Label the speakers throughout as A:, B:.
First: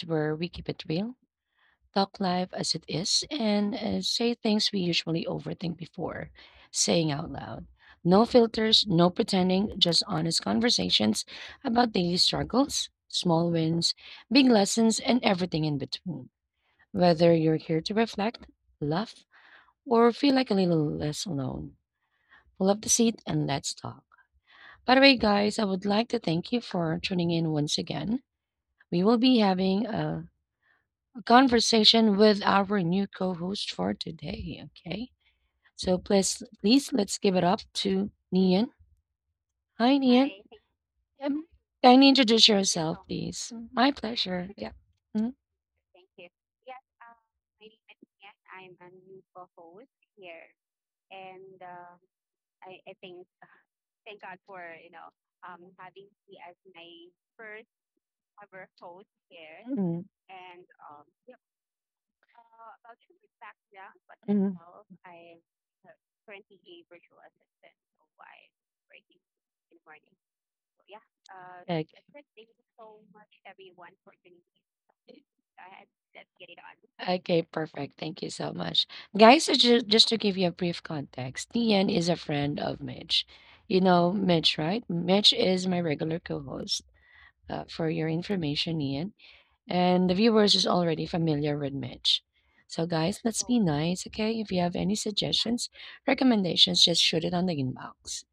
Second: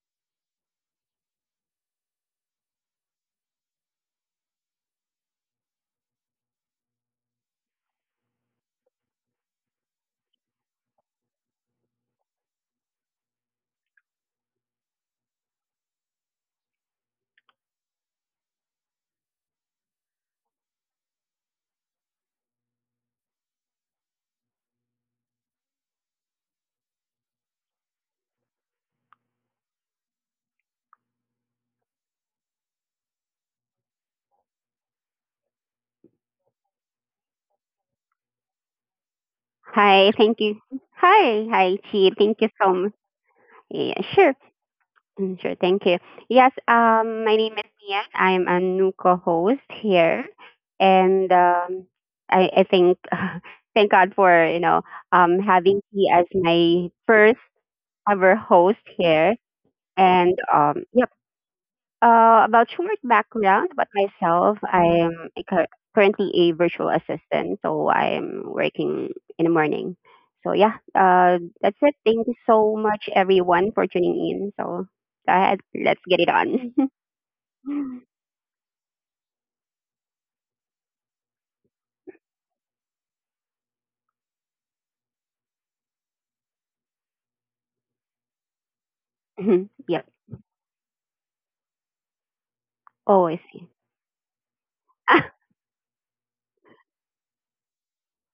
A: where we keep it real, talk live as it is, and say things we usually overthink before saying out loud. No filters, no pretending, just honest conversations about daily struggles, small wins, big lessons, and everything in between. Whether you're here to reflect, laugh, or feel like a little less alone, pull up the seat and let's talk. By the way, guys, I would like to thank you for tuning in once again. We will be having a conversation with our new co-host for today. Okay, so please, please, let's give it up to Nian. Hi,
B: Hi,
A: Nian.
B: thank you.
A: Thank
B: Hi, hi,
A: Can you
B: Chi. Thank you
A: introduce
B: so much.
A: yourself, so much. Please? My
B: Yeah, sure.
A: pleasure. Yeah. Mhm. you
B: Mm, sure, thank you. Yes, my name is Mian. I'm a new co-host here, and I think thank God for having me as my first ever host here,
A: Mhm.
B: and yep. About short background about
A: Mhm.
B: myself, currently a virtual assistant, so I'm working in the morning. So yeah, that's
A: Okay.
B: it. Thank you so much, everyone, for tuning in. So go ahead, let's get it on.
A: Okay, perfect. Thank you so much. Guys, so just to give you a brief context, Tian is a friend of Mitch. You know Mitch, right? Mitch is my regular co host, for your information, Ian.
B: Yep.
A: And the viewers is already familiar with Mitch. So, guys,
B: Oh, I
A: let's be
B: see.
A: nice, okay? If you have any
B: Ah,
A: suggestions, recommendations, just shoot it on the inbox.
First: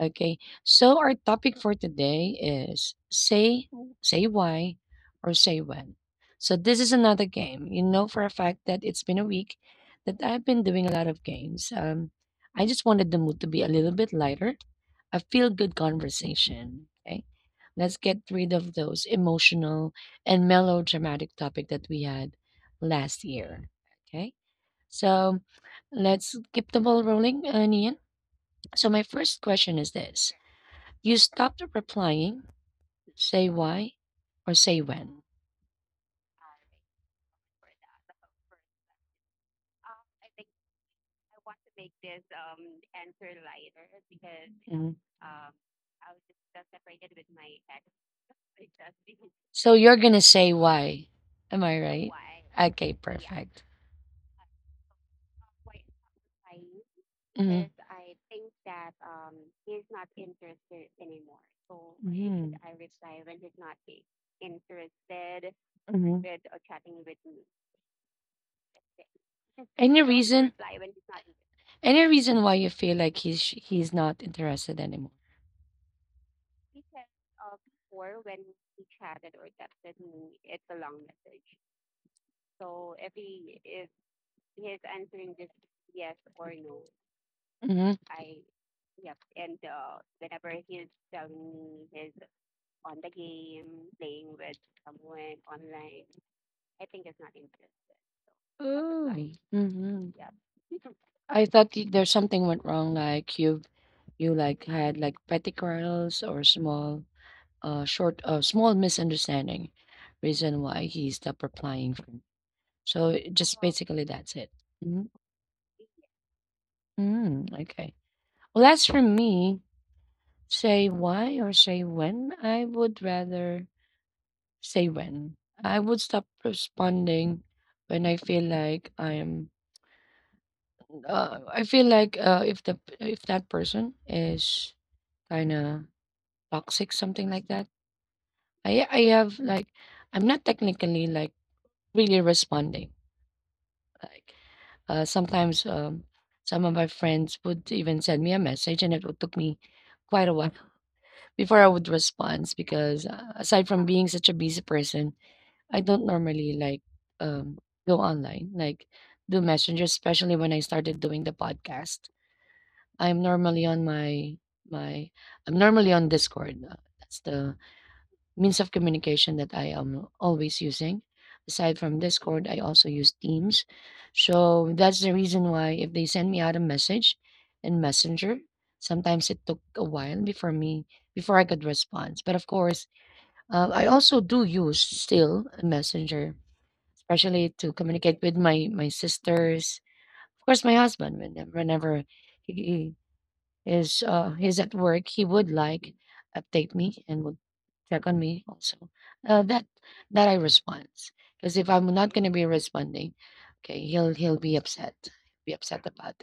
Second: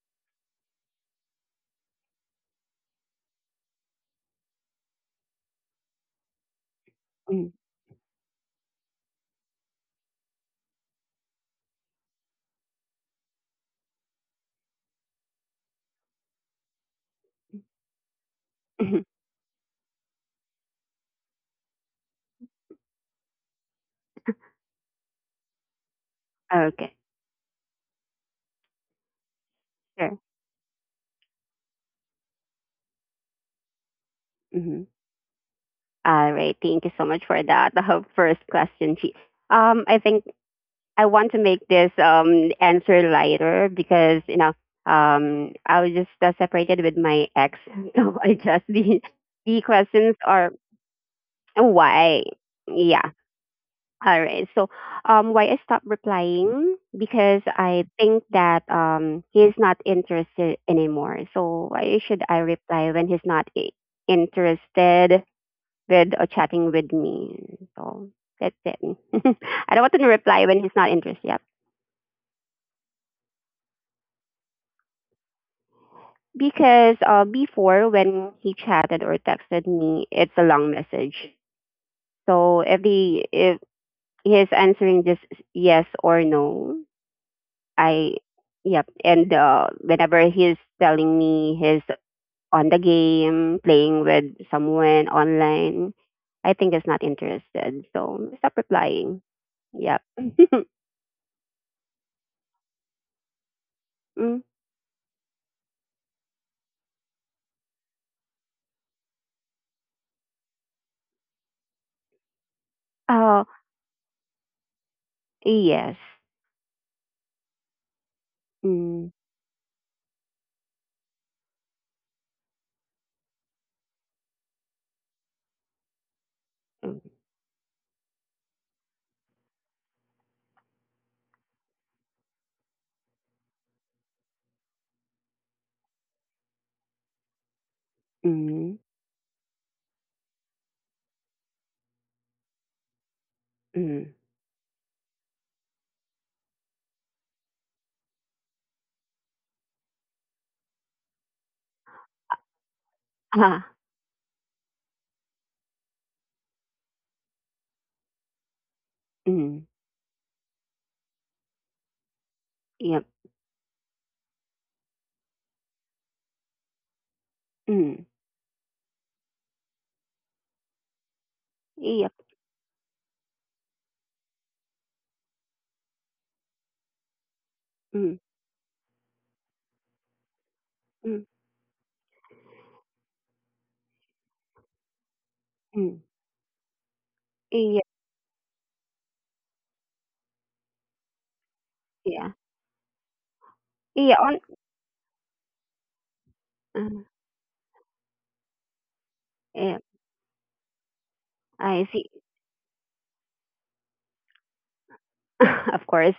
A: Okay. So our topic for today is say why or say when. So this is another
B: mm,
A: game. You know for a fact that it's been a week that I've been doing a lot of games. I just wanted the mood to be a little bit lighter, a feel good conversation. Okay. Let's get rid of
B: mhm.
A: those emotional and melodramatic topic that we had last year. Okay. So let's keep the
B: Okay,
A: ball rolling, Nian. So my first question is
B: sure.
A: this. You stop the replying, say why, or say
B: Mhm.
A: when.
B: All right. Thank you so much for that. The first question, Chi. I think I want to make this answer lighter because
A: Mhm.
B: I was just separated with my ex, so I just the
A: So you're
B: questions
A: gonna say
B: are
A: why. Am I right?
B: why.
A: Okay, yeah,
B: Yeah.
A: perfect.
B: All right. So why I stopped replying? Because
A: Hmm. Mm-hmm.
B: I think that he's not interested anymore. So why should I
A: Hmm.
B: reply when he's not I- interested with or
A: Any
B: chatting with me? So that's it.
A: I
B: I don't want
A: want to
B: to reply
A: reason?
B: when he's not
A: Interested.
B: interested. Yep.
A: Any reason why you feel like he's not interested anymore?
B: Because before, when he chatted or texted me, it's a long message. So if he's answering just yes or no,
A: Hmm.
B: I yep. And whenever he's telling me he's on the game, playing with someone online, I think he's not interested. So stop
A: Oh.
B: replying. Yep.
A: Mm-hmm. I thought there's something went wrong. Like you
B: Mm.
A: like had like petty quarrels or small a short a small misunderstanding reason why he stopped replying for. So it
B: Oh
A: just basically that's it. Mhm.
B: yes.
A: Mm, okay. Well, that's for
B: Mm.
A: me. Say why or say when. I would rather say when. I would stop
B: Mm.
A: responding when I feel like I am. I feel like if the if that person is kind of toxic, something like that.
B: Mm.
A: I have like I'm not technically like really responding.
B: Mm.
A: Like, sometimes some of my friends would even send me a message, and it would took me quite a while before I would respond because aside
B: Ah.
A: from being such a busy person, I don't normally like um, go online, like do
B: Mm.
A: Messenger, especially when I started doing the podcast.
B: Yep.
A: I'm normally on my my I'm normally on Discord. That's the
B: Mm.
A: means of communication that I am always using. Aside from
B: Iya,
A: Discord, I also use Teams. So that's the reason why if they send me out a message in
B: mm,
A: Messenger, sometimes it took a while
B: mm,
A: before I could respond. But of course, I also do use still
B: mm.
A: Messenger, especially to
B: Iya.
A: communicate with my sisters. Of course, my husband whenever
B: Yeah.
A: he,
B: Iya, on
A: he's at work, he would like update
B: uh,
A: me and would check on me also. Uh, that
B: yeah,
A: that I respond because if I'm
B: I see.
A: not gonna be responding, okay, he'll be upset
B: Of
A: about.
B: course.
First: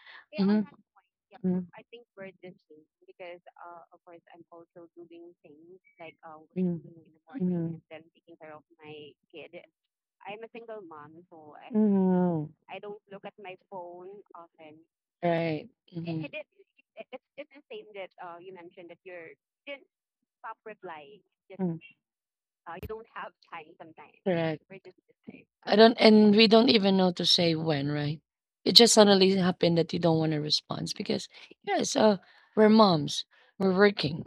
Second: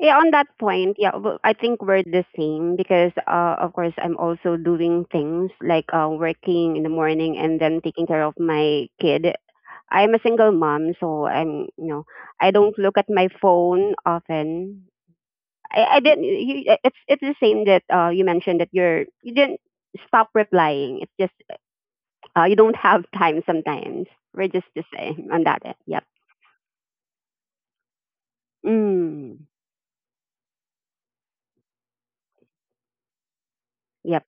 B: Yeah, on that
A: Mm-hmm.
B: point, yeah, well, I
A: Hmm.
B: think we're the same because, of course, I'm also doing things like working
A: Hmm.
B: in the morning and
A: Hmm.
B: then taking care of my kid. I'm a single mom, so I'm, you know,
A: Hmm.
B: I don't look at my phone often.
A: Right.
B: I didn't.
A: It,
B: You, it's the same that you mentioned that you didn't stop replying. It's just you don't have time sometimes. We're
A: correct.
B: just the same on that end.
A: I don't,
B: Yep.
A: and we don't even know to say when, right? It just suddenly
B: Mm.
A: happened that you don't want to respond because, yeah, so we're moms, we're
B: Yep.
A: working,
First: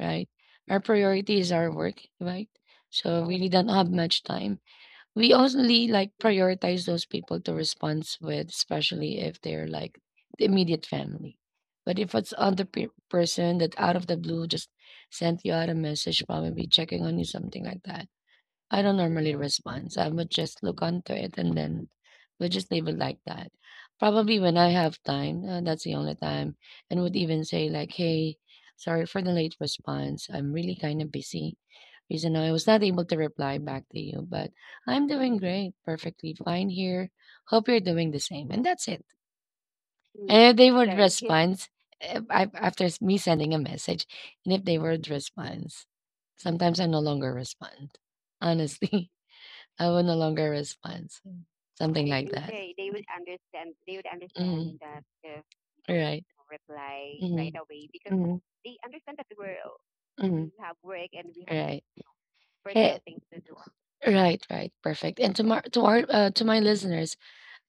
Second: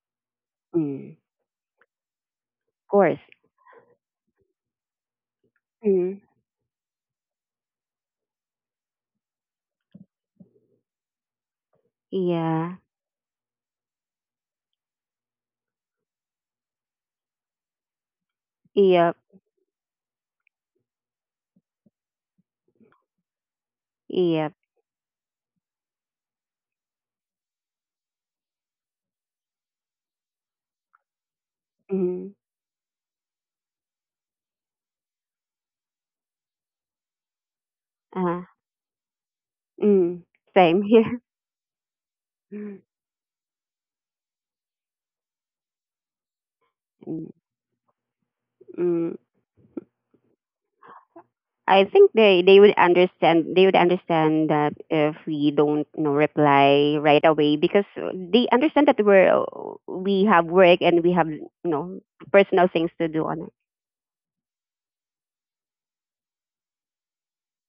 A: right? Our
B: Mm.
A: priority is our work, right?
B: Of course.
A: So we really don't have much time. We only like
B: Mm.
A: prioritize those people to respond with, especially if they're like the immediate family. But if it's other
B: Yeah.
A: person that out of the blue just sent you out a message, probably checking on you, something like that, I don't
B: Yep.
A: normally respond, so I would just look onto it and then we just leave it like that. Probably
B: Yep.
A: when I have time, that's the only time, and would even say like, "Hey, sorry for the late response. I'm really kind of busy.
B: Mm.
A: Reason I was not able to reply back to you, but I'm doing great, perfectly fine here. Hope you're doing the
B: Uh,
A: same." And that's it.
B: mm.
A: And if they
B: Same
A: would
B: here.
A: respond me sending a message, and if they would respond, sometimes I no
B: Mm.
A: longer respond. Honestly.
B: Mm.
A: I will no longer respond. So,
B: I
A: something they
B: think
A: like
B: they,
A: that.
B: they would understand. They would
A: Mm-hmm.
B: understand that if
A: Mhm.
B: we don't
A: Right.
B: reply right
A: Mhm.
B: away, because
A: Mhm.
B: they understand that we're we have
A: Mhm.
B: work and we have
A: Right.
B: know personal things
A: Hey,
B: to do on
A: right, right, perfect. And to my listeners,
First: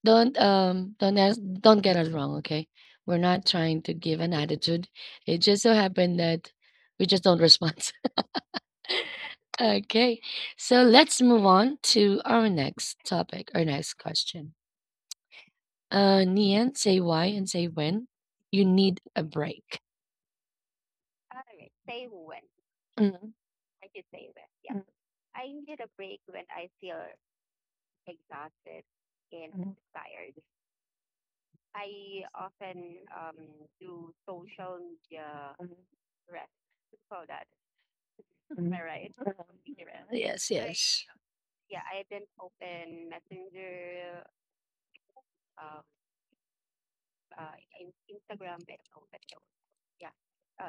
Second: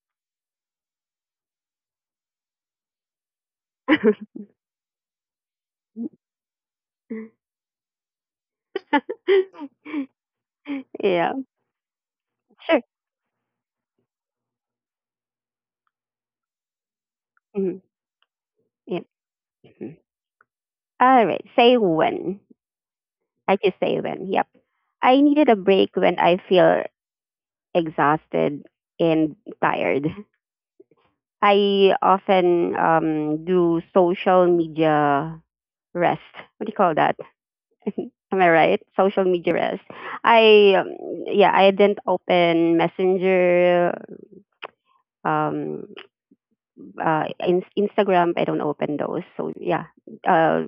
A: don't ask, don't get us wrong, okay? We're not trying to
B: it.
A: give an attitude. It just so happened that we just don't respond. Okay, so let's
B: Yeah.
A: move on to our
B: Sure.
A: next topic, our next question. Nian, say why and say
B: Hmm.
A: when. You
B: Yeah.
A: need a break.
B: All right. Say when.
A: Mhm.
B: I just say when. Yep. I needed a break when I feel exhausted and tired. I often do social media rest. What do you call that? Am I right? Social media rest.
A: Yes,
B: I
A: yes.
B: yeah. I didn't open Messenger, um, Instagram, I don't open those. So yeah, uh,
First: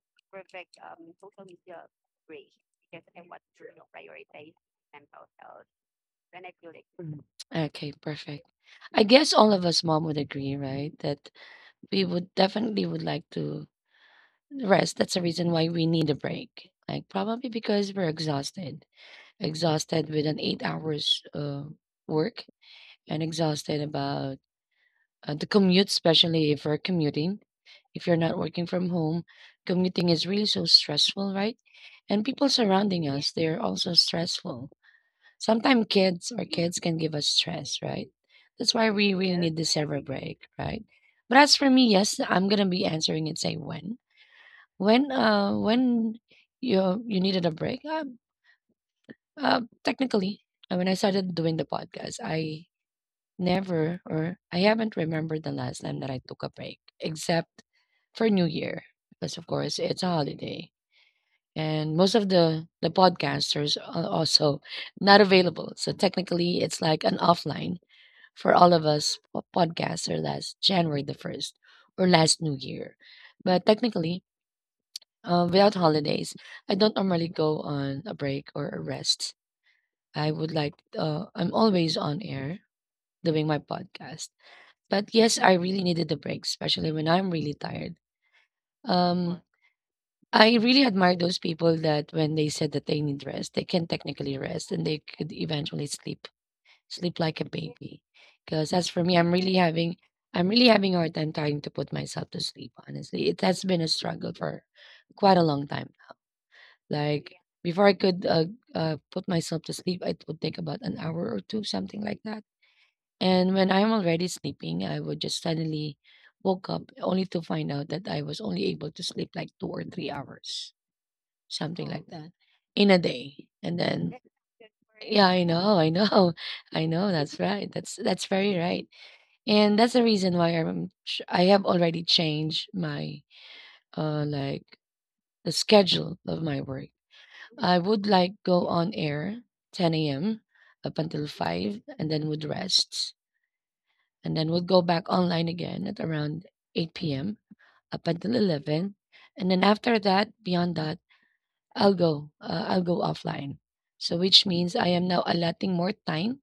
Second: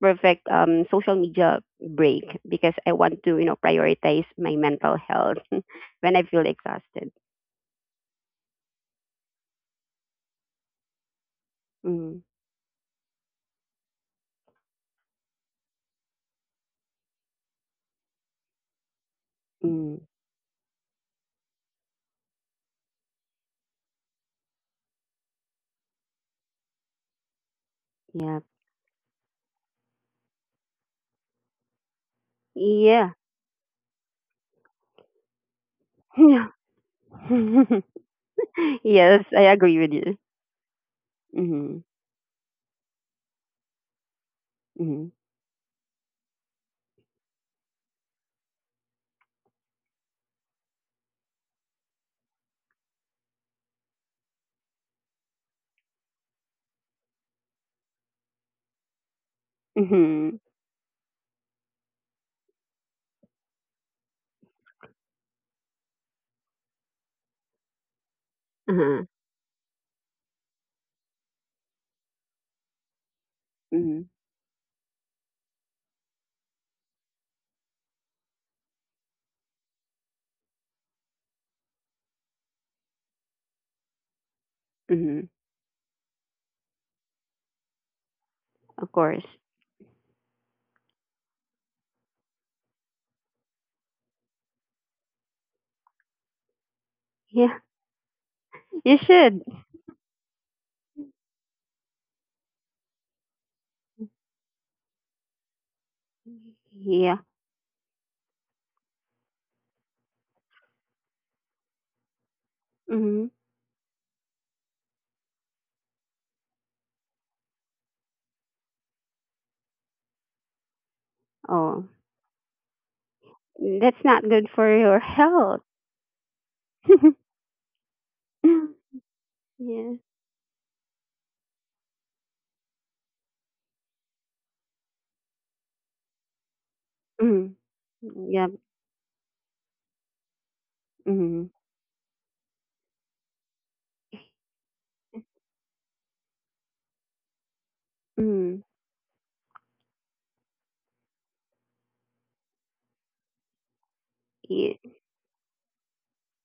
B: perfect social media break, because I want to prioritize my mental health when I feel exhausted.
A: Okay, perfect. I guess all of us mom would agree, right? That we
B: Mm,
A: would definitely would like to rest. That's the reason why we need a break. Like probably because we're
B: mm,
A: exhausted with an 8 hours work, and exhausted about the commute, especially if we're commuting. If you're not
B: yeah,
A: working from home, commuting is really so stressful, right? And people
B: yeah,
A: surrounding us, they're also stressful. Sometimes kids
B: yeah.
A: or kids can give us stress, right? That's why we
B: Yes,
A: really
B: I
A: need the
B: agree with
A: several
B: you.
A: break, right? But as for
B: Mhm,
A: me, yes, I'm gonna be answering and say
B: mhm,
A: When you needed a break, technically when I started doing the podcast, I never or I haven't remembered the last time that I took a break except for new year because of course it's a
B: mhm,
A: holiday and most of the podcasters are also not available. So technically, it's like an offline for all of
B: uh-huh,
A: us podcaster last January the first or last New Year. But
B: mhm,
A: technically, without holidays, I don't normally go on a break or a rest. I would like I'm always on air doing my podcast. But
B: mhm.
A: yes, I really needed the break, especially when I'm really tired.
B: Of course.
A: Um, I really admire those people that when they said that they need rest, they can technically rest and they could eventually sleep, sleep like a
B: Yeah,
A: baby. Because as
B: you
A: for me,
B: should.
A: I'm really having a hard time trying to put myself to sleep. Honestly, it has been a struggle for quite a long time now.
B: Yeah.
A: Like before, I could put myself to sleep, it would take about an hour or two, something like that.
B: Mm-hmm.
A: And when I'm already sleeping, I would just suddenly woke up only to find out that I was only able to sleep like 2 or 3 hours, something
B: Oh,
A: like that in a day. And
B: that's
A: then
B: not good for your
A: yeah,
B: health.
A: I know, I know. That's right. That's very right, and
B: Yeah.
A: that's the reason why I have already changed my uh like the schedule of my work.
B: Mhm.
A: I would like
B: Yep.
A: go on air 10 a.m. up until
B: Mhm.
A: 5, and then would rest, and then would go back online again at around 8 p.m. up until
B: Mhm.
A: 11, and then after that, beyond that, I'll go offline. So which
B: Yeah.
A: means I am now allotting more time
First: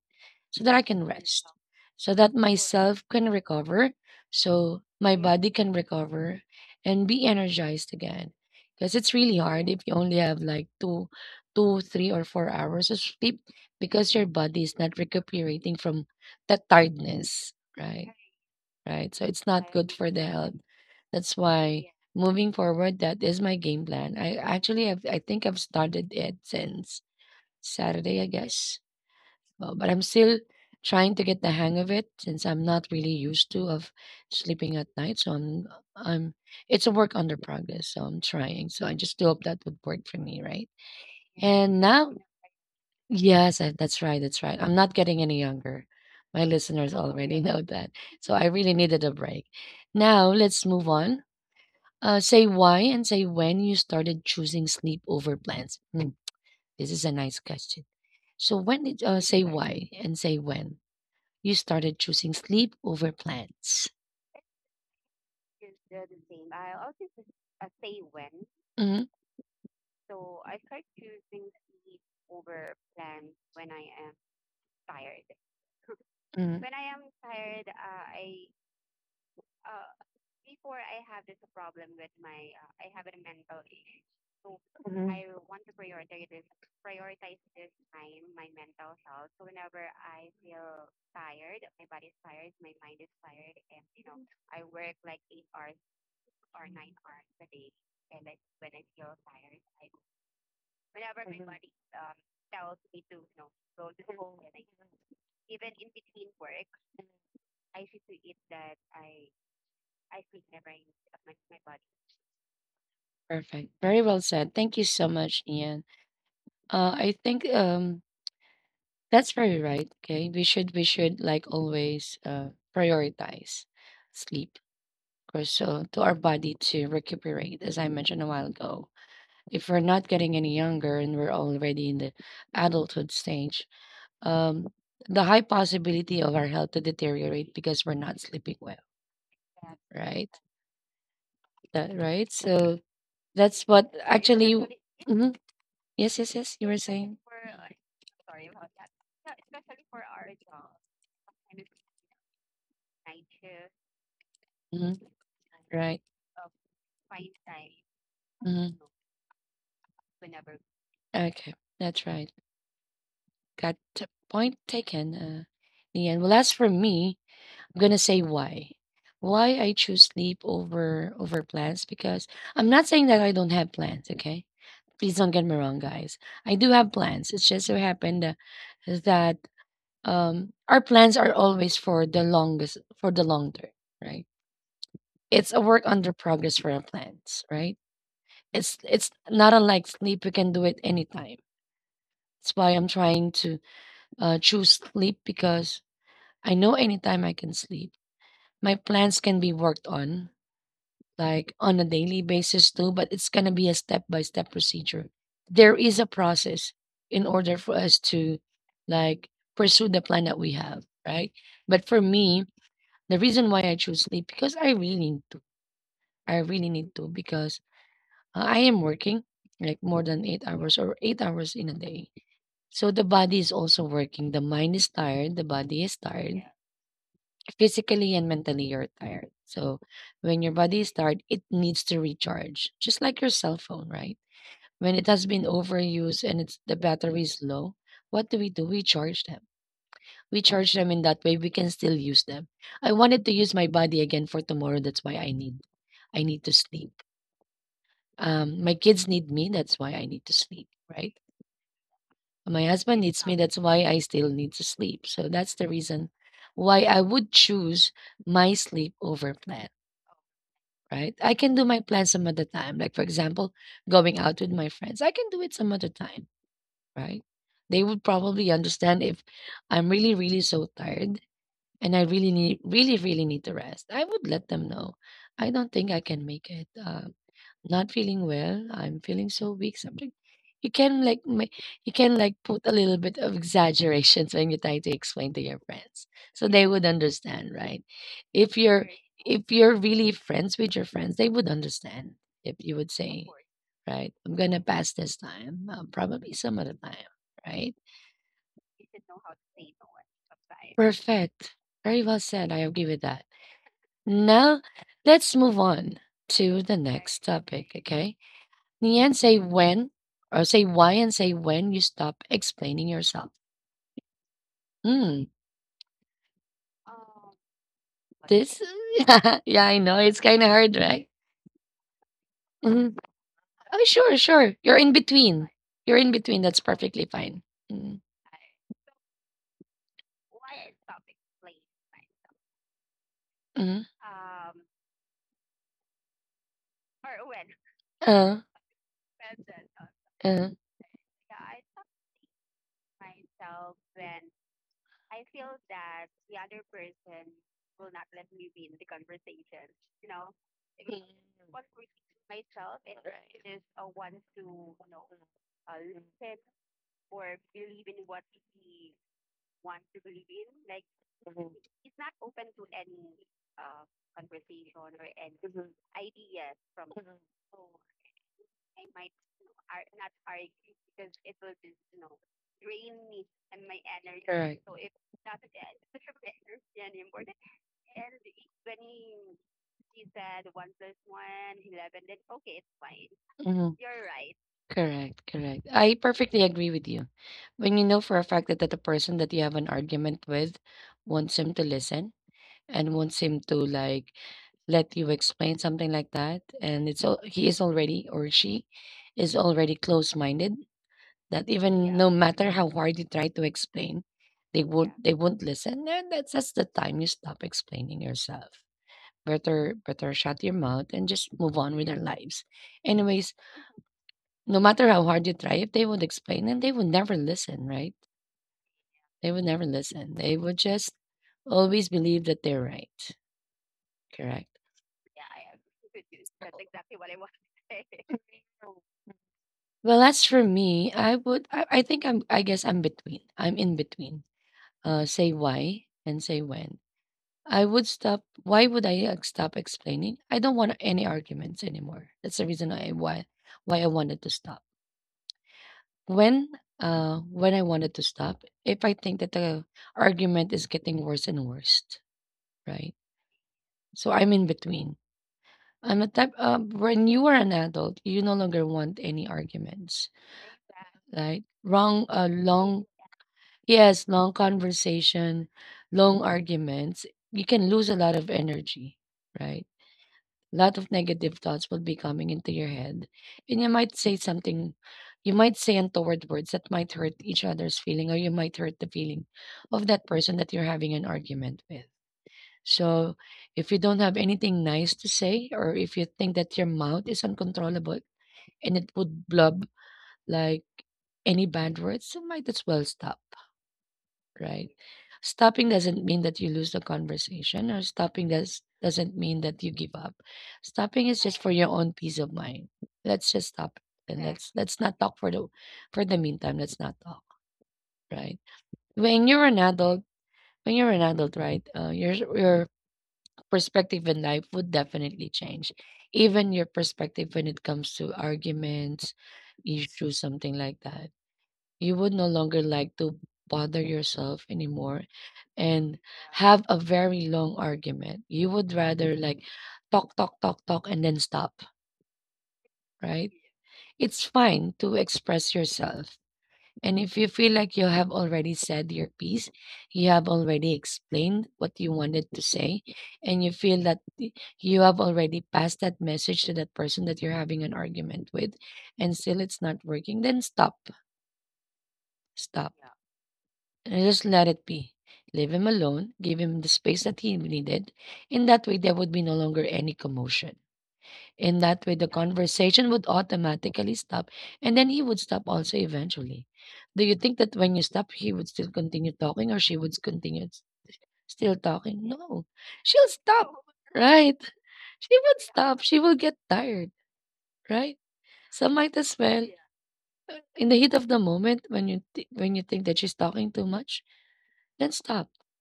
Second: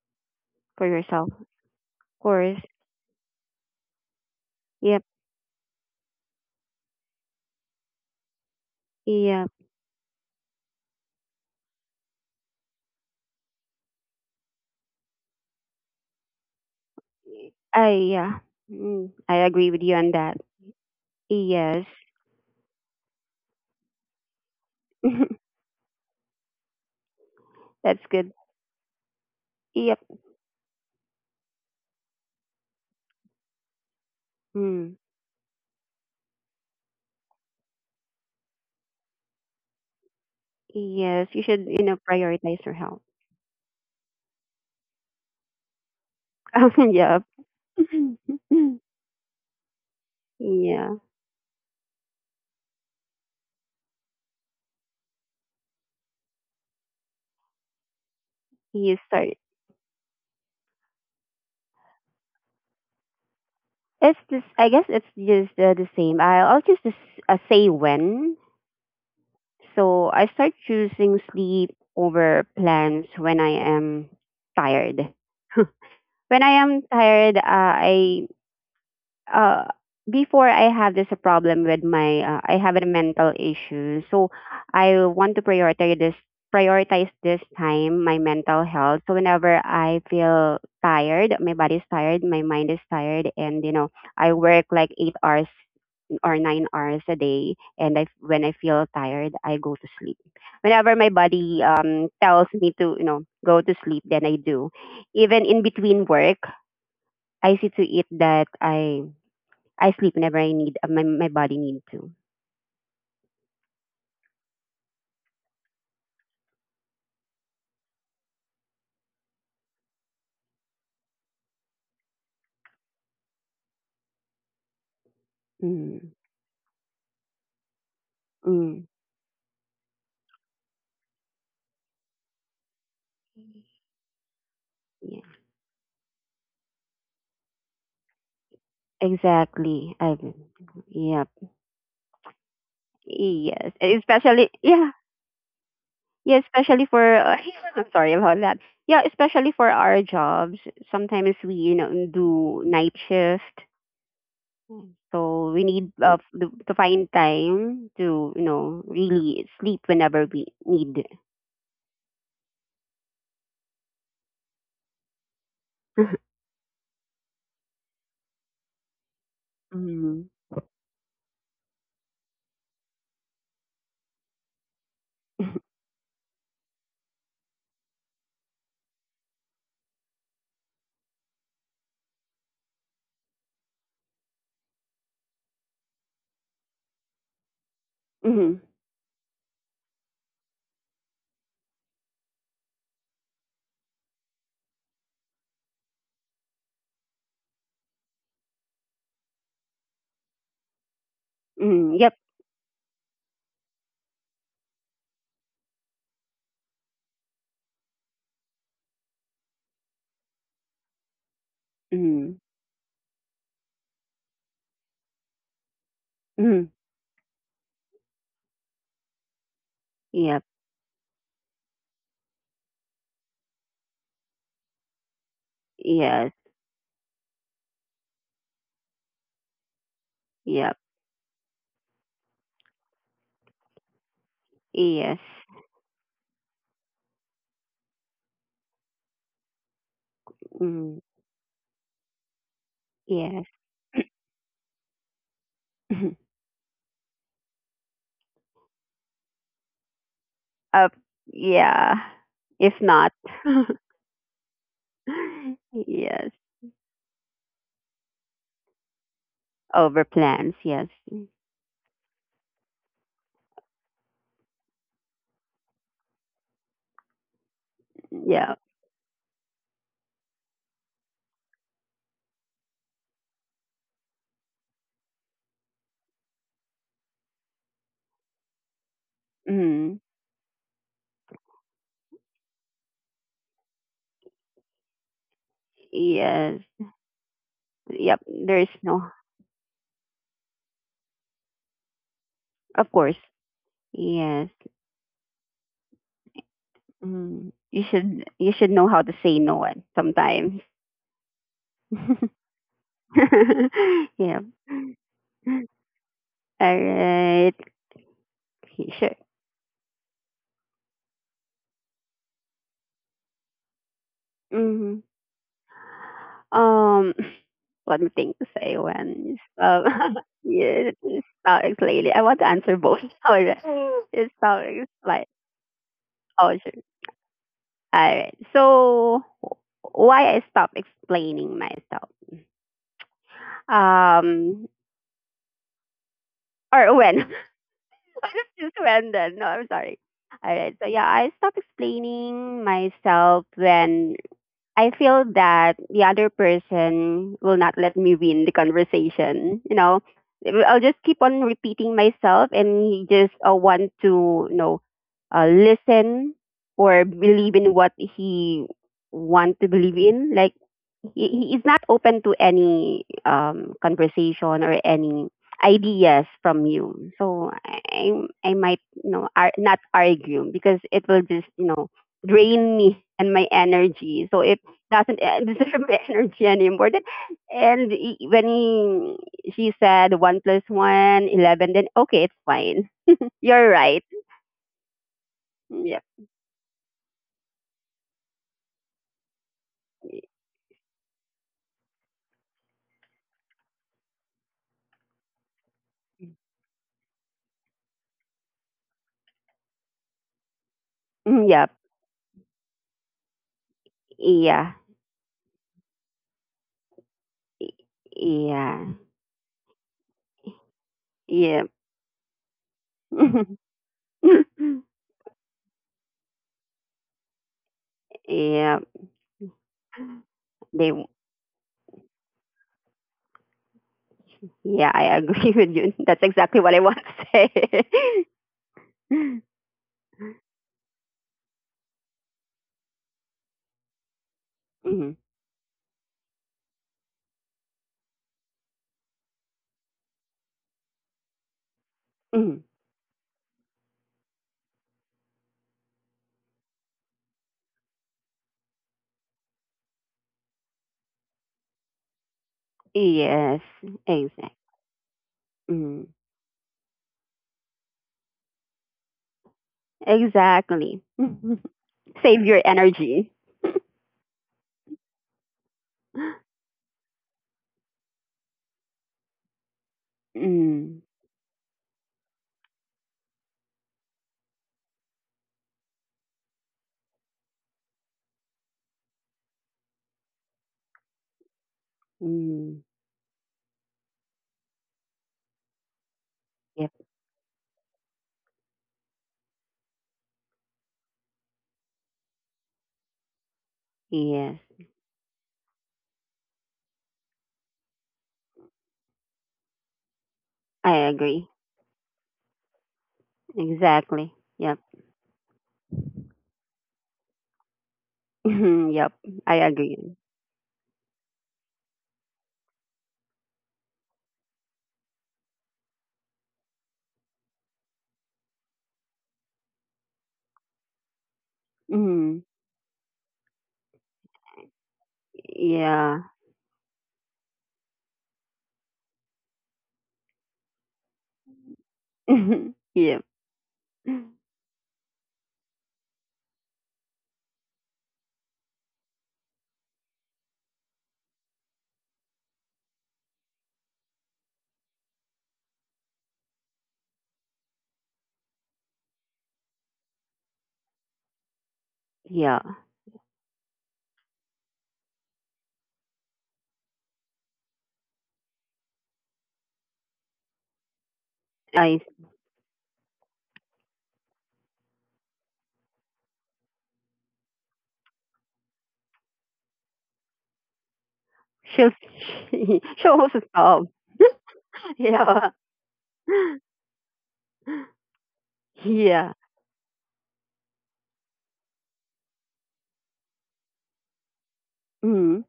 A: so that I
B: For
A: can
B: yourself,
A: rest,
B: of
A: so that
B: course.
A: myself can recover, so
B: Yep.
A: my body can recover and be energized again. Because it's really
B: Yep.
A: hard if you only have like 3 or 4 hours of sleep because your body is not recuperating from that tiredness,
B: I
A: right?
B: yeah. Mm.
A: Right. So
B: I
A: it's
B: agree
A: not
B: with
A: good
B: you
A: for
B: on
A: the
B: that.
A: health. That's
B: Yes.
A: why moving forward, that is my game plan. I actually have, I think I've started it since
B: That's
A: Saturday, I
B: good.
A: guess. But I'm
B: Yep.
A: still trying to get the hang of it since I'm not really used to of sleeping at
B: Mm.
A: night. So I'm it's a work under progress. So I'm trying. So I just do hope that would work for me, right?
B: Yes. You should,
A: And
B: you know,
A: now,
B: prioritize your health.
A: yes, I, that's right, that's right. I'm not getting any younger. My listeners
B: Yep.
A: already know that. So I really needed a break. Now let's move
B: Yeah.
A: on. Say why and say when you started choosing sleep over plans. Hmm, this is a nice question. So when
B: You
A: did
B: start.
A: say why and say when? You started choosing sleep over plans.
B: It's just. I guess it's just the same. I'll just say when.
A: Mm-hmm,
B: So I start choosing sleep over plans when I am tired. When I am tired, I uh, before, I have this problem with my I have a mental issue, so I
A: mm-hmm,
B: want to prioritize this time my mental health. So whenever I feel tired, my body's tired, my mind is tired, and you know I work like 8 hours or 9 hours a day. And I, when I feel tired, I go to sleep. Whenever my body tells me to, you know, go to sleep, then I do. Even in between work, I see to it that I sleep whenever I need my body need to.
A: perfect. Very well said. Thank you so much, Ian. I think that's very right. Okay, we should like always prioritize sleep, or so to our
B: Mm.
A: body to recuperate, as I mentioned a while
B: Mm.
A: ago. If we're not getting any younger and we're already in the adulthood stage, um, the
B: Yeah.
A: high possibility of our health to deteriorate because we're not sleeping well,
B: Exactly. I,
A: right?
B: yep.
A: That right? So That's
B: Yes.
A: what
B: Especially
A: actually.
B: yeah.
A: Mhm. Yes, yes,
B: Yeah,
A: yes, you were
B: especially for
A: saying.
B: I'm sorry about that. Yeah, especially for our jobs. Sometimes we, you know, do night shift. Mm.
A: hmm
B: So we need
A: Right.
B: to find time to, you
A: hmm
B: know, really sleep whenever we need.
A: Okay, that's right. Point taken. Ian, well, as for me, I'm gonna say why. Why I choose
B: Mm.
A: sleep over plans. Because I'm not saying that I don't have plans. Okay, please don't get me wrong, guys. I do have plans. It's just so happened that our plans are always for the long term, right? It's a work under progress for our plans, right?
B: Mm-hmm.
A: It's not unlike sleep. You can do it anytime. That's why I'm trying to choose sleep, because I know anytime I can sleep. My plans can be worked on like on a
B: Mm-hmm. Yep.
A: daily basis too, but it's gonna be a step by step procedure. There is a process in order for us to like pursue the plan that we have, right? But for
B: Mm-hmm.
A: me, the reason why I choose sleep because I really need to. I
B: Mm-hmm.
A: really need to because I am working like more than eight
B: Yep.
A: hours or 8 hours in a day. So the body is also working. The mind is tired, the body is
B: Yes.
A: tired. Yeah. Physically and mentally, you're tired. So when your body
B: Yep.
A: is tired, it needs to recharge, just like your cell phone, right? When it
B: Yes.
A: has been overused and it's the battery is low, what do? We charge them. We charge them,
B: Mm.
A: in that way we can still use them. I wanted to
B: Yes.
A: use my body again for tomorrow. That's why I need to sleep. My kids need me. That's why I need to sleep,
B: uh,
A: right?
B: yeah.
A: My
B: If
A: husband
B: not,
A: needs me. That's why I still need to sleep. So that's the reason
B: yes.
A: why I would choose my sleep over plan,
B: Over plans. Yes.
A: right? I can do my plan some other time. Like, for example, going out with my friends, I can do it some other time, right? They would probably
B: Yeah.
A: understand if I'm really, really so tired and I really need, really, really need to rest. I would let them know. I don't think I can make it. Not feeling well. I'm feeling so weak.
B: Mm.
A: Something you can like you can like put a little bit of exaggerations when you try to explain to your friends, so
B: Yes.
A: they would understand, right?
B: Yep.
A: If
B: There is
A: you're
B: no.
A: if you're really friends with your friends, they would understand if you would
B: Of course.
A: say, right? I'm
B: Yes.
A: gonna pass this time. Probably some other time,
B: Mm,
A: right?
B: you should, you should know how to say no at sometimes.
A: Perfect. Very well said. I agree with that.
B: Yeah.
A: Now, let's move on to the
B: All
A: next
B: right.
A: topic, okay? In the end,
B: Sure.
A: say when or say why and say when you stop explaining yourself.
B: Hmm.
A: Mm,
B: Um, one more thing to
A: this,
B: say when
A: yeah, I know. It's kind of hard,
B: yeah,
A: right?
B: stocks lately. I want to answer
A: Mhm.
B: both. All right.
A: Oh, sure,
B: It's
A: sure. You're
B: stocks
A: in
B: like.
A: between. You're in between.
B: Oh
A: That's
B: sure.
A: perfectly fine.
B: All
A: Mm,
B: right. So why I stop explaining myself?
A: mhm.
B: Um, or when? I
A: Uh,
B: just choose random. No, I'm sorry.
A: uh.
B: All right. So yeah, I stop explaining myself when I feel that the other person will not let me win the conversation. You know, I'll just keep on repeating myself, and he just want to you know listen or believe in what he want to believe in. Like he is not open to any conversation or any ideas from you. So I might you know not argue, because it will just you know drain me and my energy. So it
A: Correct.
B: doesn't deserve my energy anymore. Then when he, she said one plus one eleven, then okay, it's fine. You're
A: Mhm.
B: right.
A: Correct, correct. I
B: Yep.
A: perfectly agree with you. When you know for a fact that, the person that you have an argument with wants him to listen and wants him to like let you explain something like that, and he is already, or she is already close-minded,
B: Mm.
A: that
B: Yep.
A: even yeah no matter how hard you try to explain, they, yeah,
B: Yeah.
A: won't they won't listen, and that's the time you stop explaining yourself.
B: Yeah.
A: Better, better shut your mouth and just move
B: Yep.
A: on with their lives anyways. No matter how hard you try, if they would explain and they would never listen, right,
B: Yep.
A: they would never listen, they would just
B: They.
A: always believe that they're right. Correct.
B: Yeah, I agree with you. That's exactly what I want to say.
A: Well, as for me, I would I think I'm I guess I'm between. I'm in between. Uh,
B: Mhm,
A: say why and say when. I would stop, why would I stop explaining? I don't want any arguments anymore. That's the
B: mhm.
A: reason I why I wanted to stop. When when I wanted to stop, if I think that the argument is getting worse and worse, right?
B: Yes,
A: So I'm in
B: exact.
A: between. I'm a
B: Mm,
A: type when you are an adult, you no longer want any arguments,
B: exactly.
A: right? Wrong
B: Save your
A: long
B: energy.
A: Yes, long conversation, long arguments. You can lose a lot of energy, right? A lot of
B: Mm,
A: negative thoughts will be coming into your head. And you might say something, you might say untoward words that might hurt each other's feeling, or you might hurt the feeling of that person that you're having an argument with.
B: mm,
A: So if you don't have anything nice to say, or if you think that your
B: yep.
A: mouth is uncontrollable and it would blub like any bad words, you might as well stop,
B: Yes,
A: right? Stopping doesn't mean that you lose the conversation, or stopping doesn't mean that you give up.
B: I
A: Stopping is just
B: agree.
A: for your own peace of mind. Let's just stop it, and
B: Exactly.
A: let's
B: Yep.
A: not talk for the meantime. Let's not talk, right?
B: Yep.
A: When you're
B: I
A: an
B: agree.
A: adult, when you're an adult, right, your perspective in life would definitely change. Even your perspective when it comes to arguments, issues, something like that, you would no
B: Mm,
A: longer like to bother yourself anymore and
B: yeah.
A: have a very long argument. You would rather like talk, talk, talk, talk, and then stop,
B: Yeah.
A: right? It's fine to express yourself. And if you feel like you have already said your piece, you have already explained what you wanted to say, and you feel that you have already passed that message to that person that you're having an argument with, and still it's not working, then stop.
B: Yeah.
A: Stop. And I just let it be. Leave him alone, give him the space that he needed. In that way, there would be no longer any commotion. In that way,
B: I
A: the conversation would automatically stop, and then he would stop also eventually. Do you think that when you stop, he would still continue talking, or she would continue still
B: she'll
A: talking? No, she'll
B: she'll also
A: stop,
B: stop.
A: right? She would
B: Yeah.
A: stop. She will get tired, right? So might as
B: Yeah.
A: well, in the heat of the moment, when you when you think that she's talking too much, then stop.
B: Mm.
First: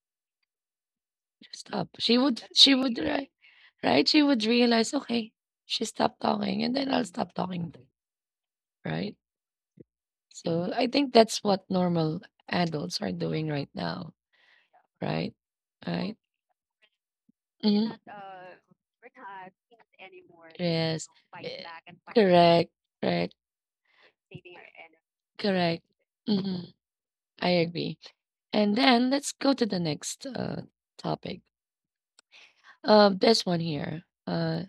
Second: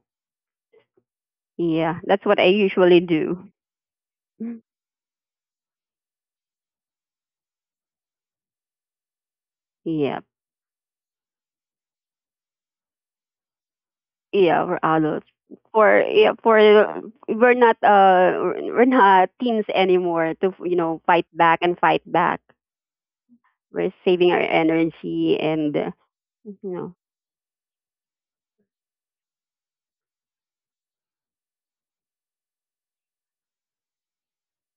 A: Stop.
B: Yeah, that's what I
A: She would
B: usually
A: Right.
B: do.
A: Right? She would realize, "Okay, she stopped talking, and then I'll stop talking too," right?
B: Yeah,
A: So I think that's what normal adults are doing right now,
B: yeah, we're adults.
A: right? Oh,
B: For
A: right?
B: yeah, for
A: Mhm.
B: we're not teens anymore to you know
A: Yes.
B: fight back
A: Eh,
B: and fight back.
A: Correct. Correct.
B: We're saving our energy and
A: Correct.
B: you
A: hmm
B: know.
A: I agree. And then let's go to the next topic. This one here.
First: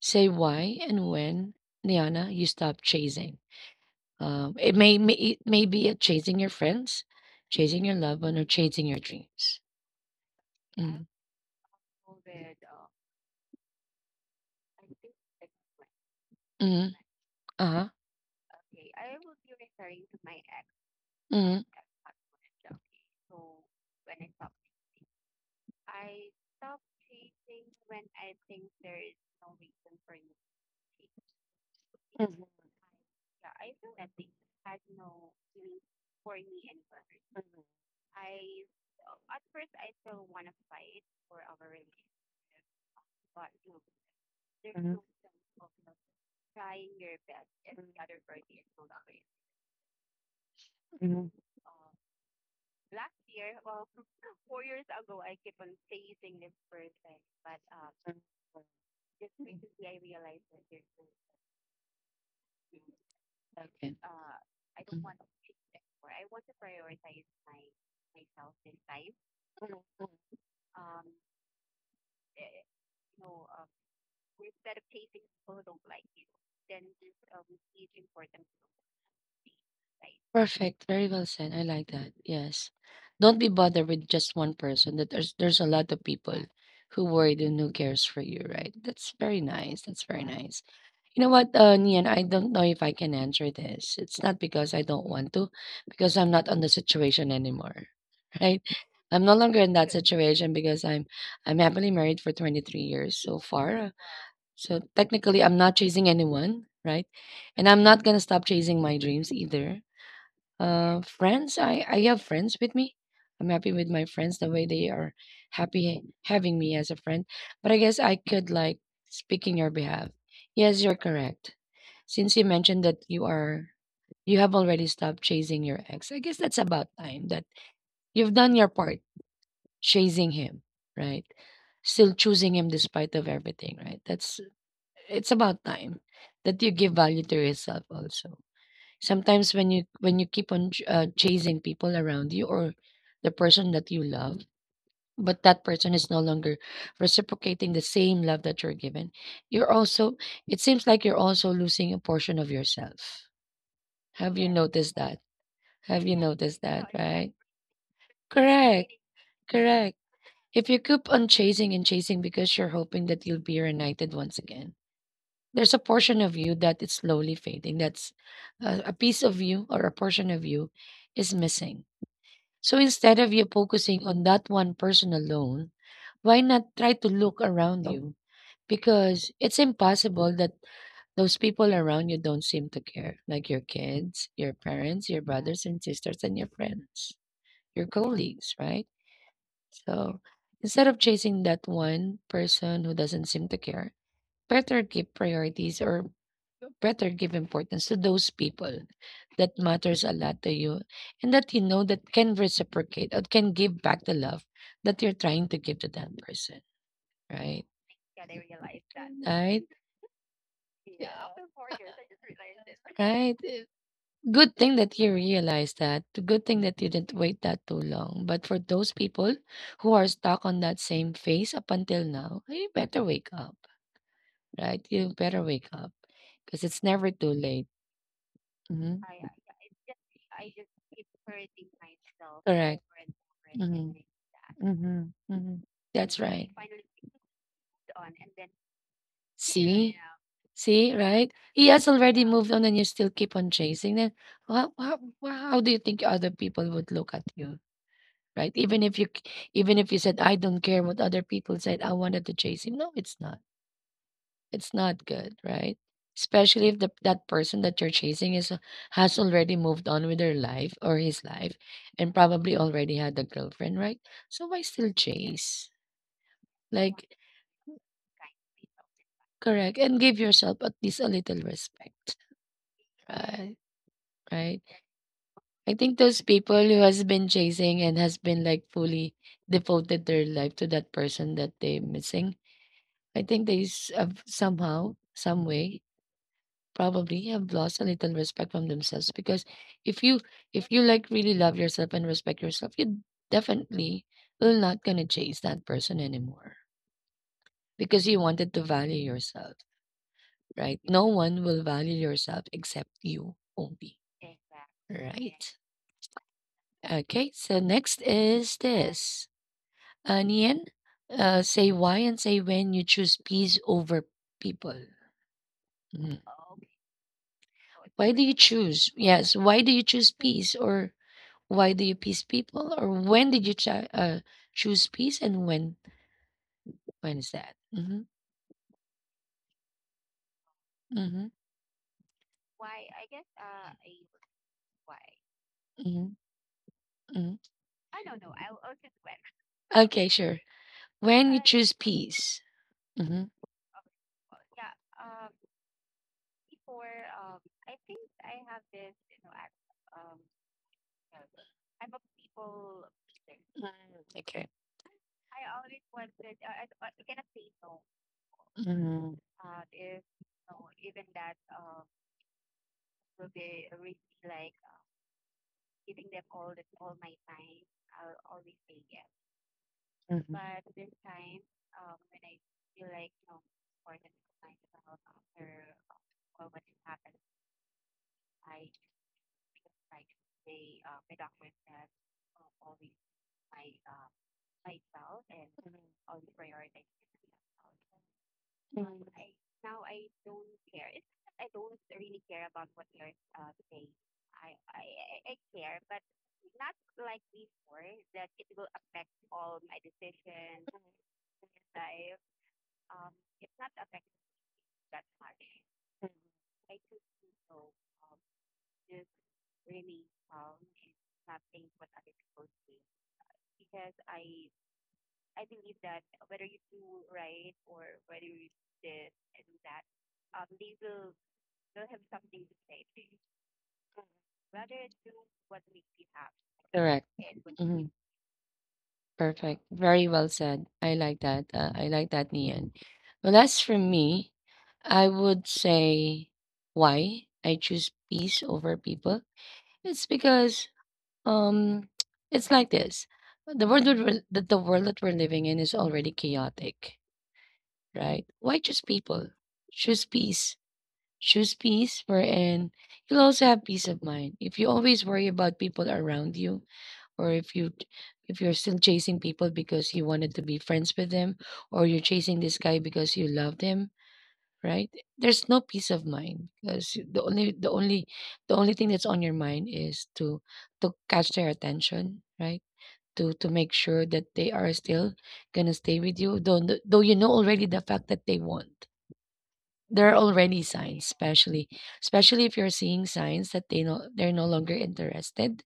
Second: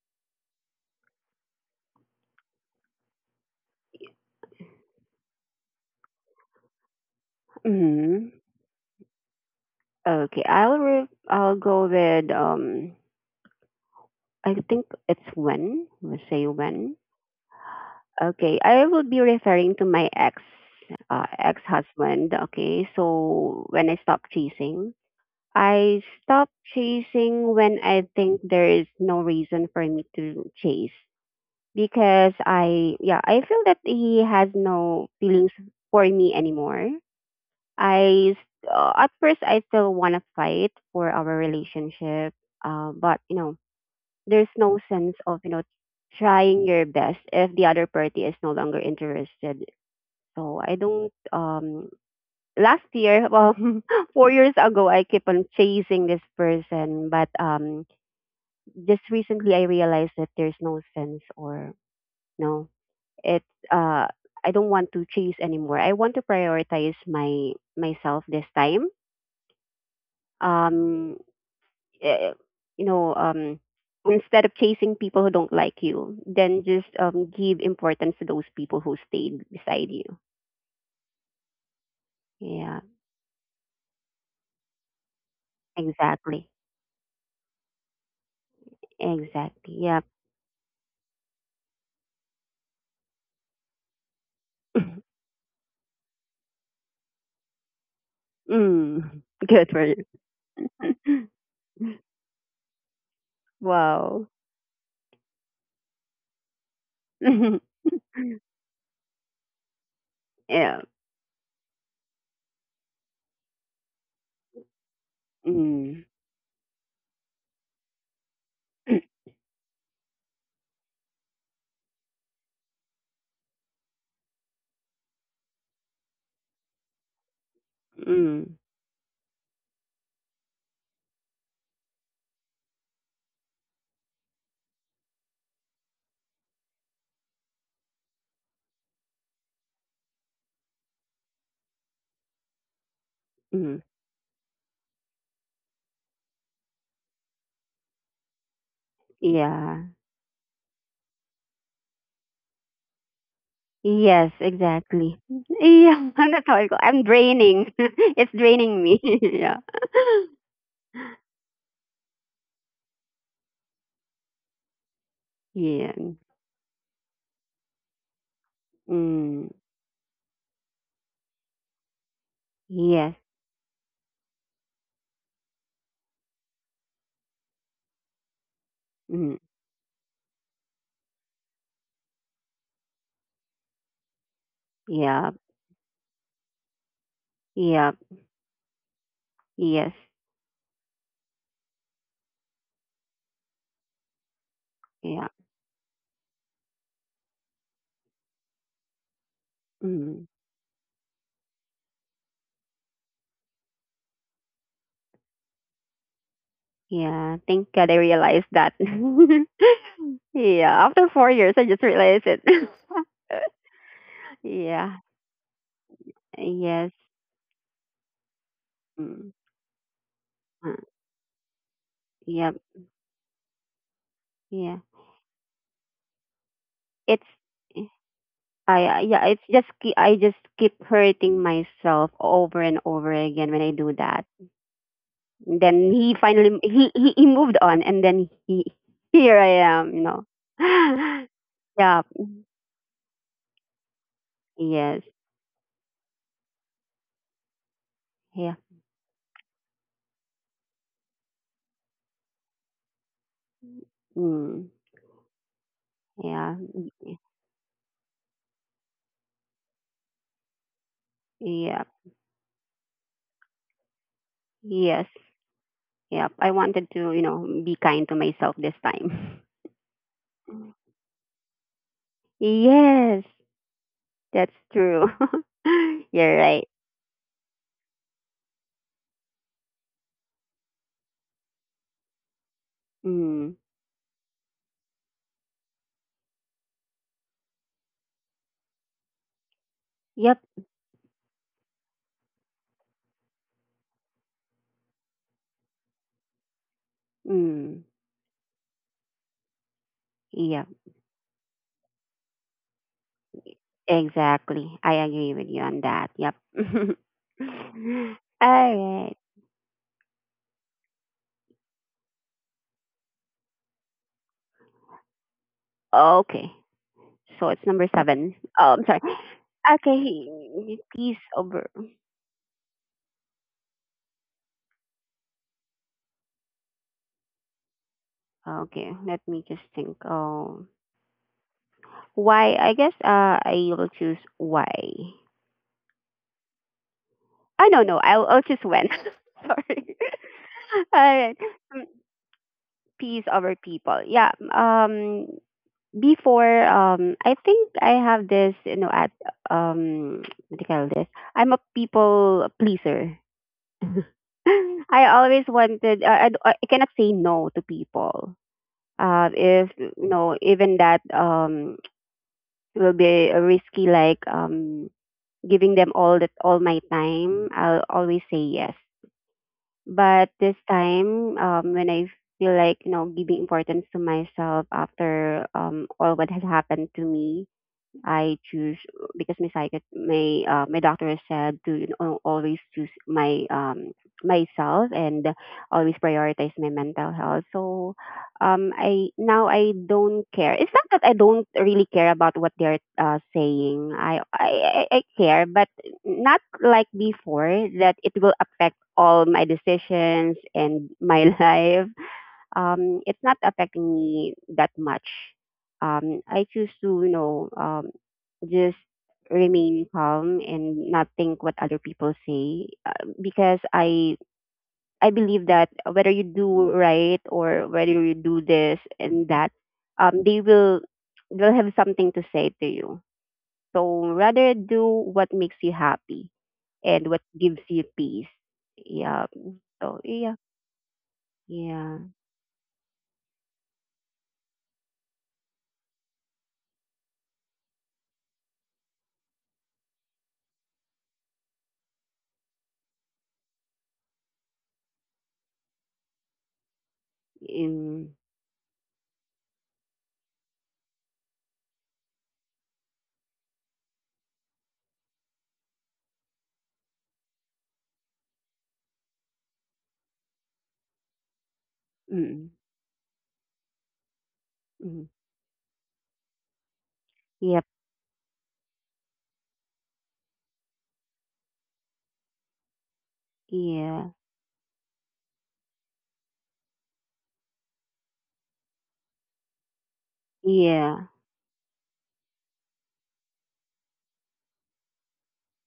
A: Say why and when, Niana, you stop chasing. It may be at chasing your friends, chasing your loved
B: Hmm.
A: one, or chasing your dreams.
B: Okay,
A: Mm,
B: I'll go with I think it's when we say
A: mm,
B: when.
A: uh-huh.
B: Okay, I will be referring to my ex, ex
A: Mm,
B: husband. Okay, so when I stopped chasing, I stop chasing when I think there is no reason for me to chase because I yeah, I feel that he has no feelings for me anymore. At first I still want to fight for our relationship, but you know, there's no sense of, you know, trying your best if the other party is no longer interested. So I don't
A: mm,
B: last year, well, 4 years ago, I keep on chasing this person, but just recently I realized that there's no sense or no, it
A: okay. Mm.
B: uh, I don't want to chase anymore. I want to prioritize my myself this time. Um, eh, you know, instead of chasing people who don't like you, then just give importance to those people who stayed beside you.
A: Perfect. Very well said. I like that. Yes.
B: Yeah,
A: Don't be bothered with just one person. That There's a lot of people
B: exactly,
A: who worried and who cares for you, right? That's very
B: exactly.
A: nice.
B: Yeah.
A: That's very nice. You know what, Nian, I don't know if I can answer this. It's not because I don't want to, because I'm not on the situation anymore, right?
B: Mm,
A: I'm no longer
B: good
A: in
B: for
A: that
B: you.
A: situation because I'm happily married for 23 years so far.
B: Wow.
A: So technically, I'm not chasing anyone, right? And I'm not gonna stop chasing my dreams either.
B: Yeah.
A: Friends, I have friends with me. I'm happy with my friends the way they are, happy
B: Mm.
A: having me as a friend. But I guess I could like speak in your behalf. Yes, you're correct. Since you mentioned that you have already stopped chasing your ex, I guess that's about time that you've
B: Mm.
A: done your part chasing him, right? Still choosing him despite of everything, right? That's it's about time that you give value to yourself also. Sometimes when you keep on chasing people around you or the person
B: Mm.
A: that you love, but that person is no longer reciprocating the same love that you're given, you're
B: Yeah.
A: also it seems like you're also losing a portion of yourself.
B: Yes,
A: Have you, yes, noticed
B: exactly.
A: that? Have
B: Yeah,
A: you Yes.
B: I'm not how
A: noticed
B: I
A: No,
B: go.
A: that,
B: I'm
A: right? right.
B: draining. It's draining
A: Correct.
B: me. Yeah.
A: Correct. If you keep on chasing and chasing because you're hoping that you'll be reunited once again, there's a
B: Yeah.
A: portion of you that is slowly fading. That's a piece of
B: Mm.
A: you or a portion of you is missing. So
B: Yes.
A: instead of you focusing on that one person alone, why not try to look around you? Because
B: Mm.
A: it's impossible that those people around you don't seem to care, like your kids, your parents, your
B: Yeah.
A: brothers and sisters, and your friends, your
B: Yeah.
A: colleagues, right?
B: Yes.
A: So instead of chasing that one person who doesn't seem to care, better keep
B: Yeah.
A: priorities, or better give importance to those people that matters a
B: Mm.
A: lot to you, and that you know that can reciprocate or can give back the love that you're trying to give to that person,
B: Yeah.
A: right?
B: Thank God I realized that.
A: Right?
B: Yeah. After 4 years, I just realized it.
A: Right. Good thing that
B: Yeah.
A: you realized that. Good thing that you
B: Yes.
A: didn't wait that too long. But for those people
B: Mm.
A: who are stuck on
B: Uh,
A: that same phase up until now,
B: yep.
A: you better wake up.
B: Yeah.
A: Right? You better wake up because it's never
B: It's
A: too late.
B: I
A: Mm-hmm.
B: yeah, it's just I just keep hurting myself over
A: Correct.
B: and over again when
A: Over
B: I do
A: Mhm.
B: that.
A: Mhm. Mhm.
B: And then he
A: That's right.
B: finally he moved on, and then he here
A: it
B: I am,
A: See?
B: you know.
A: See, right? He has
B: Yeah.
A: already moved on and you still keep on chasing them. How, how,
B: Yes.
A: how do you think other people would look at you? Right?
B: Yeah.
A: Even if you said, I don't care what other people said, I wanted to chase him. No, it's not. It's
B: Mm.
A: not good, right?
B: Yeah.
A: Especially if
B: Y-
A: that person that you're chasing is has already moved on with their life or his life
B: yeah.
A: and probably already had a girlfriend, right? So why still
B: Yes.
A: chase?
B: Yep. I wanted to,
A: Like,
B: you know, be kind to myself this time.
A: correct. And give yourself at least a little respect,
B: Yes.
A: right?
B: That's
A: Right.
B: true.
A: I think those
B: You're
A: people
B: right.
A: who has been chasing and has been like fully devoted their life to that person that they're missing, I think
B: Mm.
A: have somehow, some way probably have lost a little respect from themselves because if you
B: Yep.
A: if you like really love yourself and respect yourself, you definitely will not gonna chase that person anymore
B: Mm.
A: because you wanted to value yourself,
B: Yeah.
A: right? No one will value yourself except you only,
B: Exactly. I agree with
A: right?
B: you on that. Yep.
A: Okay, so next is
B: All right.
A: this, Nian, say why and say when you choose peace over people. Mhm.
B: Okay. So it's number
A: Why do you
B: seven. Oh, I'm
A: choose,
B: sorry.
A: why do you choose peace
B: Okay.
A: or,
B: Please
A: why
B: over.
A: do you peace people, or when did you chi- choose peace, and when is that?
B: Okay. Let me just think. Oh,
A: Hmm
B: why? I guess I will choose why.
A: hmm hmm
B: I don't know. I'll choose when. Sorry.
A: Okay, sure.
B: All
A: When
B: right.
A: you choose
B: Mm,
A: peace. hmm
B: peace over people. Yeah. Before I think I have this you know at what do you call this, I'm a people pleaser.
A: Okay.
B: I always wanted cannot say no to people.
A: hmm
B: If you know even that will be risky, like giving them all that, all my time, I'll always say yes. But
A: hmm
B: this time when I feel like you know giving importance to myself after all what has happened to me, I choose, because my psychic, my my doctor has said to you know, always choose my myself and always prioritize my mental health. So I now I don't care. It's not that I don't really care about what they're saying. I care, but not like before, that it will affect all my decisions and my life. It's not affecting me that much. I choose to, you know, just remain calm and not think what other people say, because I believe that whether you do right or whether you do this and that, they will they'll have something to say to you. So rather do what makes you happy
A: Correct.
B: and what gives you
A: hmm
B: peace. Yeah,
A: Perfect.
B: so
A: Very well
B: yeah.
A: said. I like that. I
B: Yeah
A: like that, Nian. Well, as for me, I would say why I choose peace over people. It's because Um, it's like this. The world that we're, that the world that we're living in is already chaotic,
B: in
A: right? Why choose people? Choose peace. Choose peace wherein you'll also have peace of mind. If you always worry about people around you, or if you're still chasing people because you wanted to be friends with them, or you're chasing
B: mm,
A: this guy because you loved him, right?
B: mm,
A: There's no peace of mind because
B: yep,
A: the only thing that's on your mind is to catch their attention, right? To make sure
B: yeah,
A: that they are still gonna stay with you, though you know already the fact that they won't, there are already signs,
B: yeah,
A: especially if you're seeing signs that they know they're no longer interested,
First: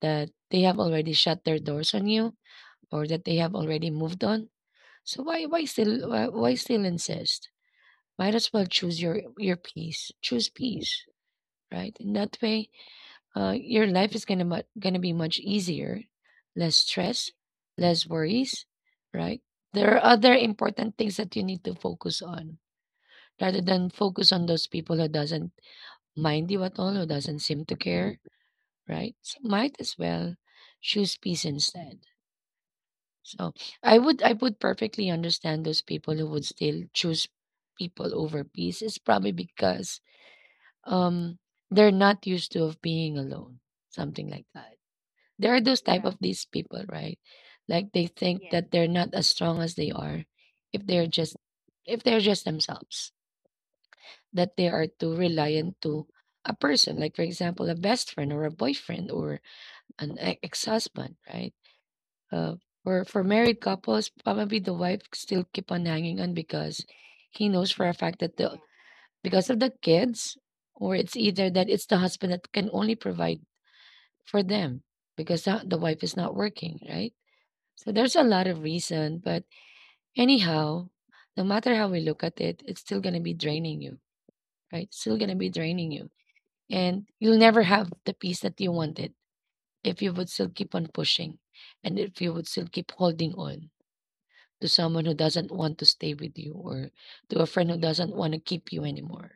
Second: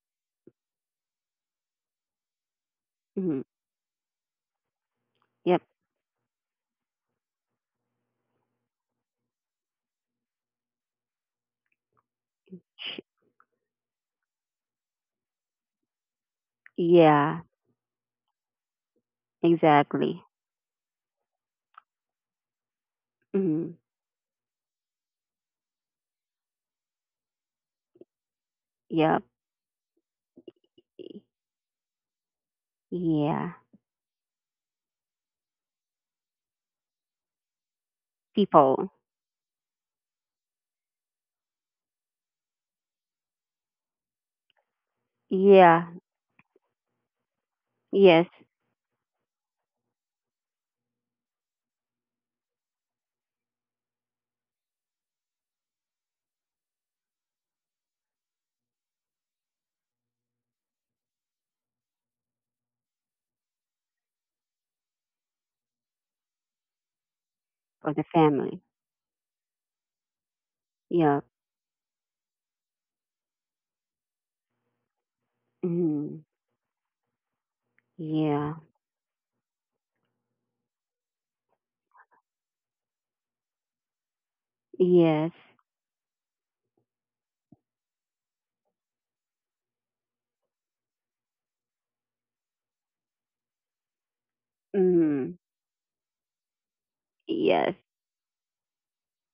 A: that they have already shut their doors on you, or that they
B: mm,
A: have already moved on. So why why
B: yep,
A: still why, why still insist? Might as well choose your peace, choose peace, right? In that way,
B: sh-
A: your life is gonna gonna be much easier, less stress,
B: yeah,
A: less worries, right? There are
B: exactly.
A: other important things that you need to focus on rather
B: Mhm.
A: than focus on those people who doesn't mind you at all, who doesn't seem to care, right?
B: Yep.
A: So might as well choose peace instead. So
B: Yeah.
A: I would, perfectly understand those people who would still choose people over peace.
B: People.
A: It's probably because um they're not used to of being alone, something like that. There are those
B: Yeah.
A: type of these people, right? Like they
B: Yes.
A: think that they're not as strong as they are if they're just if they're just themselves, that they are too reliant to a person, like for example a best friend or a boyfriend or an ex-husband, right? uh, for married couples, probably the wife still keep on hanging on because he knows for a
B: For the
A: fact that the
B: family.
A: because of the kids, or it's
B: Yep.
A: either that it's the husband that can only provide for them because the wife is
B: Mm.
A: not working, right? So there's a lot
B: Yeah.
A: of reason, but anyhow, no matter how we look at it, it's still gonna be draining you, right? It's still
B: Yes.
A: gonna be draining you. And you'll never have the peace that you wanted if you would still keep on pushing and if you would still keep holding on to someone who
B: Mm.
A: doesn't want to stay with you or to a friend
B: Yes.
A: who doesn't want to keep you anymore.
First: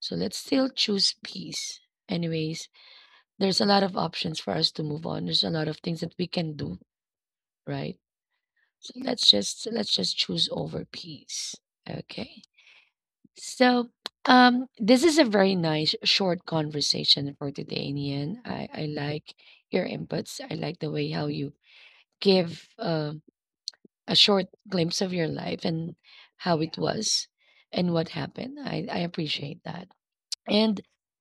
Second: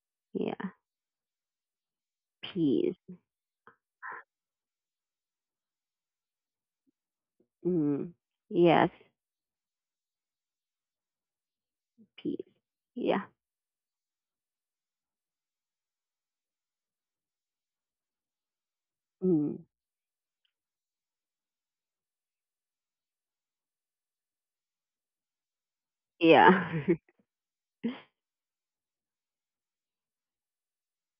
A: So let's still
B: Yeah.
A: choose peace. Anyways,
B: Peace.
A: there's a lot of options for us to move on. There's a lot of things that we can do, right?
B: Mm. Yes.
A: So let's just choose over peace. Okay.
B: Peace. Yeah.
A: So this is a very nice short conversation for today, Nian. I like
B: Mm.
A: your inputs. I like the way how you give a short glimpse of your life and how it
B: Yeah.
A: was and what happened. I appreciate that. And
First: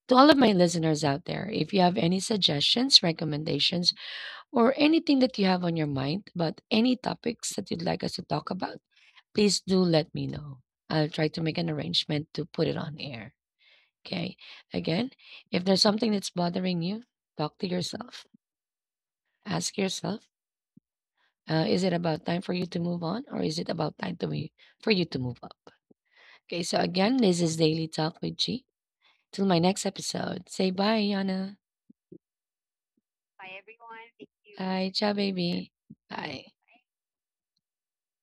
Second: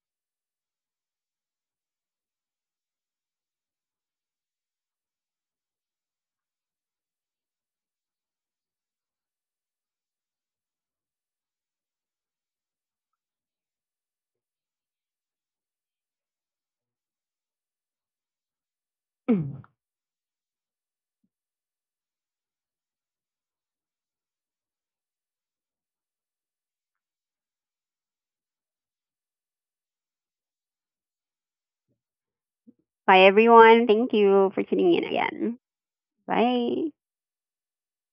A: to all of my listeners out there, if you have any suggestions, recommendations, or anything that you have on your mind about any topics that you'd like us to talk about, please do let me know. I'll try to make an arrangement to put it on air. Okay. Again, if there's something that's bothering you, talk to yourself.
B: Bye,
A: Ask yourself, is it about time for you to move on or is it about time to me for you to move up? Okay. So again, this is Daily Talk with G. Till my next episode. Say bye, Yana.
B: everyone. Thank you for
A: Bye.
B: tuning in
A: Ciao,
B: again.
A: baby. Bye.
B: Bye.